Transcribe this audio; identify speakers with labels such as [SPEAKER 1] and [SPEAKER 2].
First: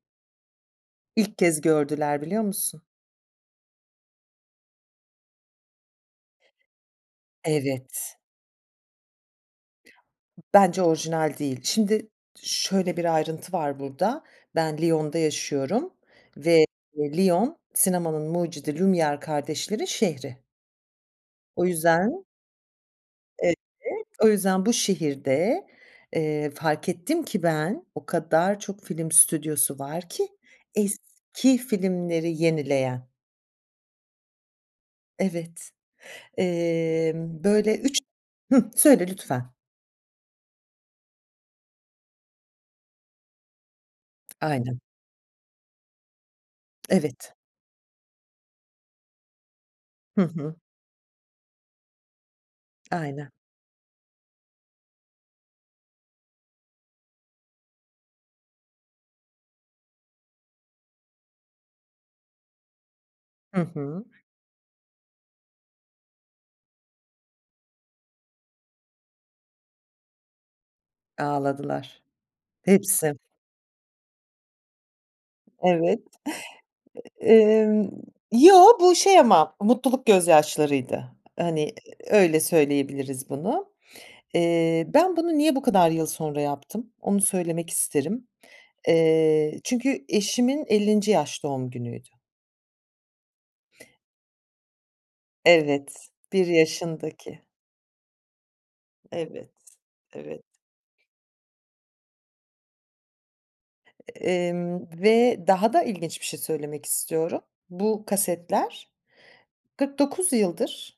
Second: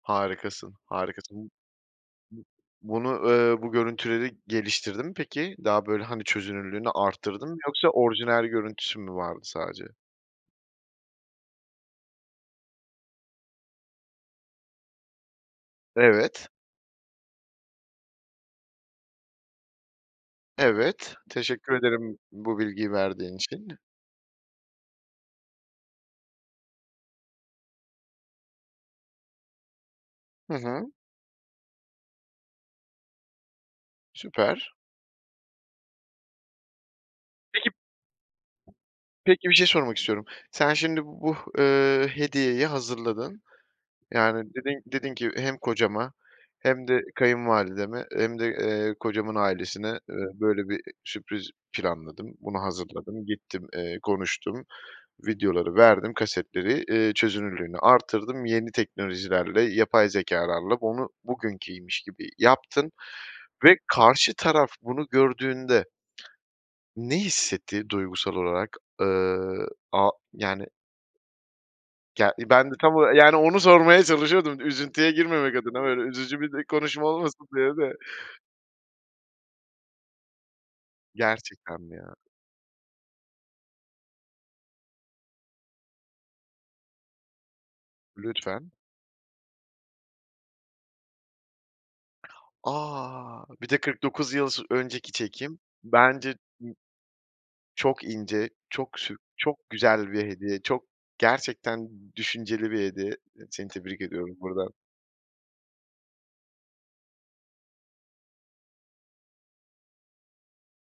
[SPEAKER 1] Harikasın,
[SPEAKER 2] İlk
[SPEAKER 1] harikasın.
[SPEAKER 2] kez gördüler, biliyor musun?
[SPEAKER 1] Bu bunu, eee, bu görüntüleri geliştirdi mi peki? Daha, böyle, hani, çözünürlüğünü arttırdın mı yoksa
[SPEAKER 2] Evet.
[SPEAKER 1] orijinal görüntüsü mü vardı sadece?
[SPEAKER 2] Bence orijinal değil. Şimdi şöyle bir ayrıntı var burada, ben Lyon'da yaşıyorum
[SPEAKER 1] Evet.
[SPEAKER 2] ve Lyon, sinemanın mucidi Lumiere kardeşlerin şehri.
[SPEAKER 1] Evet,
[SPEAKER 2] O
[SPEAKER 1] teşekkür ederim
[SPEAKER 2] yüzden
[SPEAKER 1] bu bilgiyi verdiğin
[SPEAKER 2] Evet,
[SPEAKER 1] için.
[SPEAKER 2] o yüzden bu şehirde, eee, fark ettim ki ben, o kadar çok film stüdyosu var ki,
[SPEAKER 1] Hı hı.
[SPEAKER 2] eski filmleri yenileyen.
[SPEAKER 1] Süper.
[SPEAKER 2] Evet, emm,
[SPEAKER 1] Peki
[SPEAKER 2] böyle 3 Hıh, söyle
[SPEAKER 1] peki bir
[SPEAKER 2] lütfen.
[SPEAKER 1] şey sormak istiyorum Sen şimdi bu, ııı, hediyeyi hazırladın. Yani
[SPEAKER 2] Aynen.
[SPEAKER 1] dedin dedin ki hem kocama hem de
[SPEAKER 2] Evet.
[SPEAKER 1] kayınvalideme hem de, eee, kocamın ailesine, eee,
[SPEAKER 2] Hı hı.
[SPEAKER 1] böyle bir sürpriz planladım. Bunu hazırladım,
[SPEAKER 2] Aynen.
[SPEAKER 1] gittim, eee, konuştum, videoları verdim, kasetleri, iii, çözünürlüğünü artırdım. Yeni teknolojilerle, yapay zekâlarla onu bugünkiymiş gibi yaptım
[SPEAKER 2] Hı
[SPEAKER 1] ve
[SPEAKER 2] hı.
[SPEAKER 1] karşı taraf bunu gördüğünde ne hissetti duygusal olarak? Iıı, a yani,
[SPEAKER 2] Ağladılar.
[SPEAKER 1] yani ben de tam ola
[SPEAKER 2] Hepsi.
[SPEAKER 1] yani onu sormaya çalışıyordum, üzüntüye girmemek adına
[SPEAKER 2] Evet.
[SPEAKER 1] böyle üzücü bir konuşma olmasın diye
[SPEAKER 2] Emm,
[SPEAKER 1] de.
[SPEAKER 2] yo, bu şey ama mutluluk gözyaşlarıydı. Hani
[SPEAKER 1] Gerçekten mi ya?
[SPEAKER 2] öyle söyleyebiliriz bunu. Eee, ben bunu niye bu kadar yıl sonra yaptım, onu söylemek isterim.
[SPEAKER 1] Lütfen.
[SPEAKER 2] Eee, çünkü eşimin 50. yaş doğum günüydü.
[SPEAKER 1] A! Bir de 49 yıl sı önceki çekim.
[SPEAKER 2] Evet,
[SPEAKER 1] Bence ı
[SPEAKER 2] 1 yaşındaki.
[SPEAKER 1] çok ince çok sü
[SPEAKER 2] Evet,
[SPEAKER 1] güzel bir
[SPEAKER 2] evet.
[SPEAKER 1] hediye çok gerçekten düşünceli bir hediye. Seni tebrik ediyorum buradan.
[SPEAKER 2] Emm, ve daha da ilginç bir şey söylemek istiyorum. Bu kasetler 49 yıldır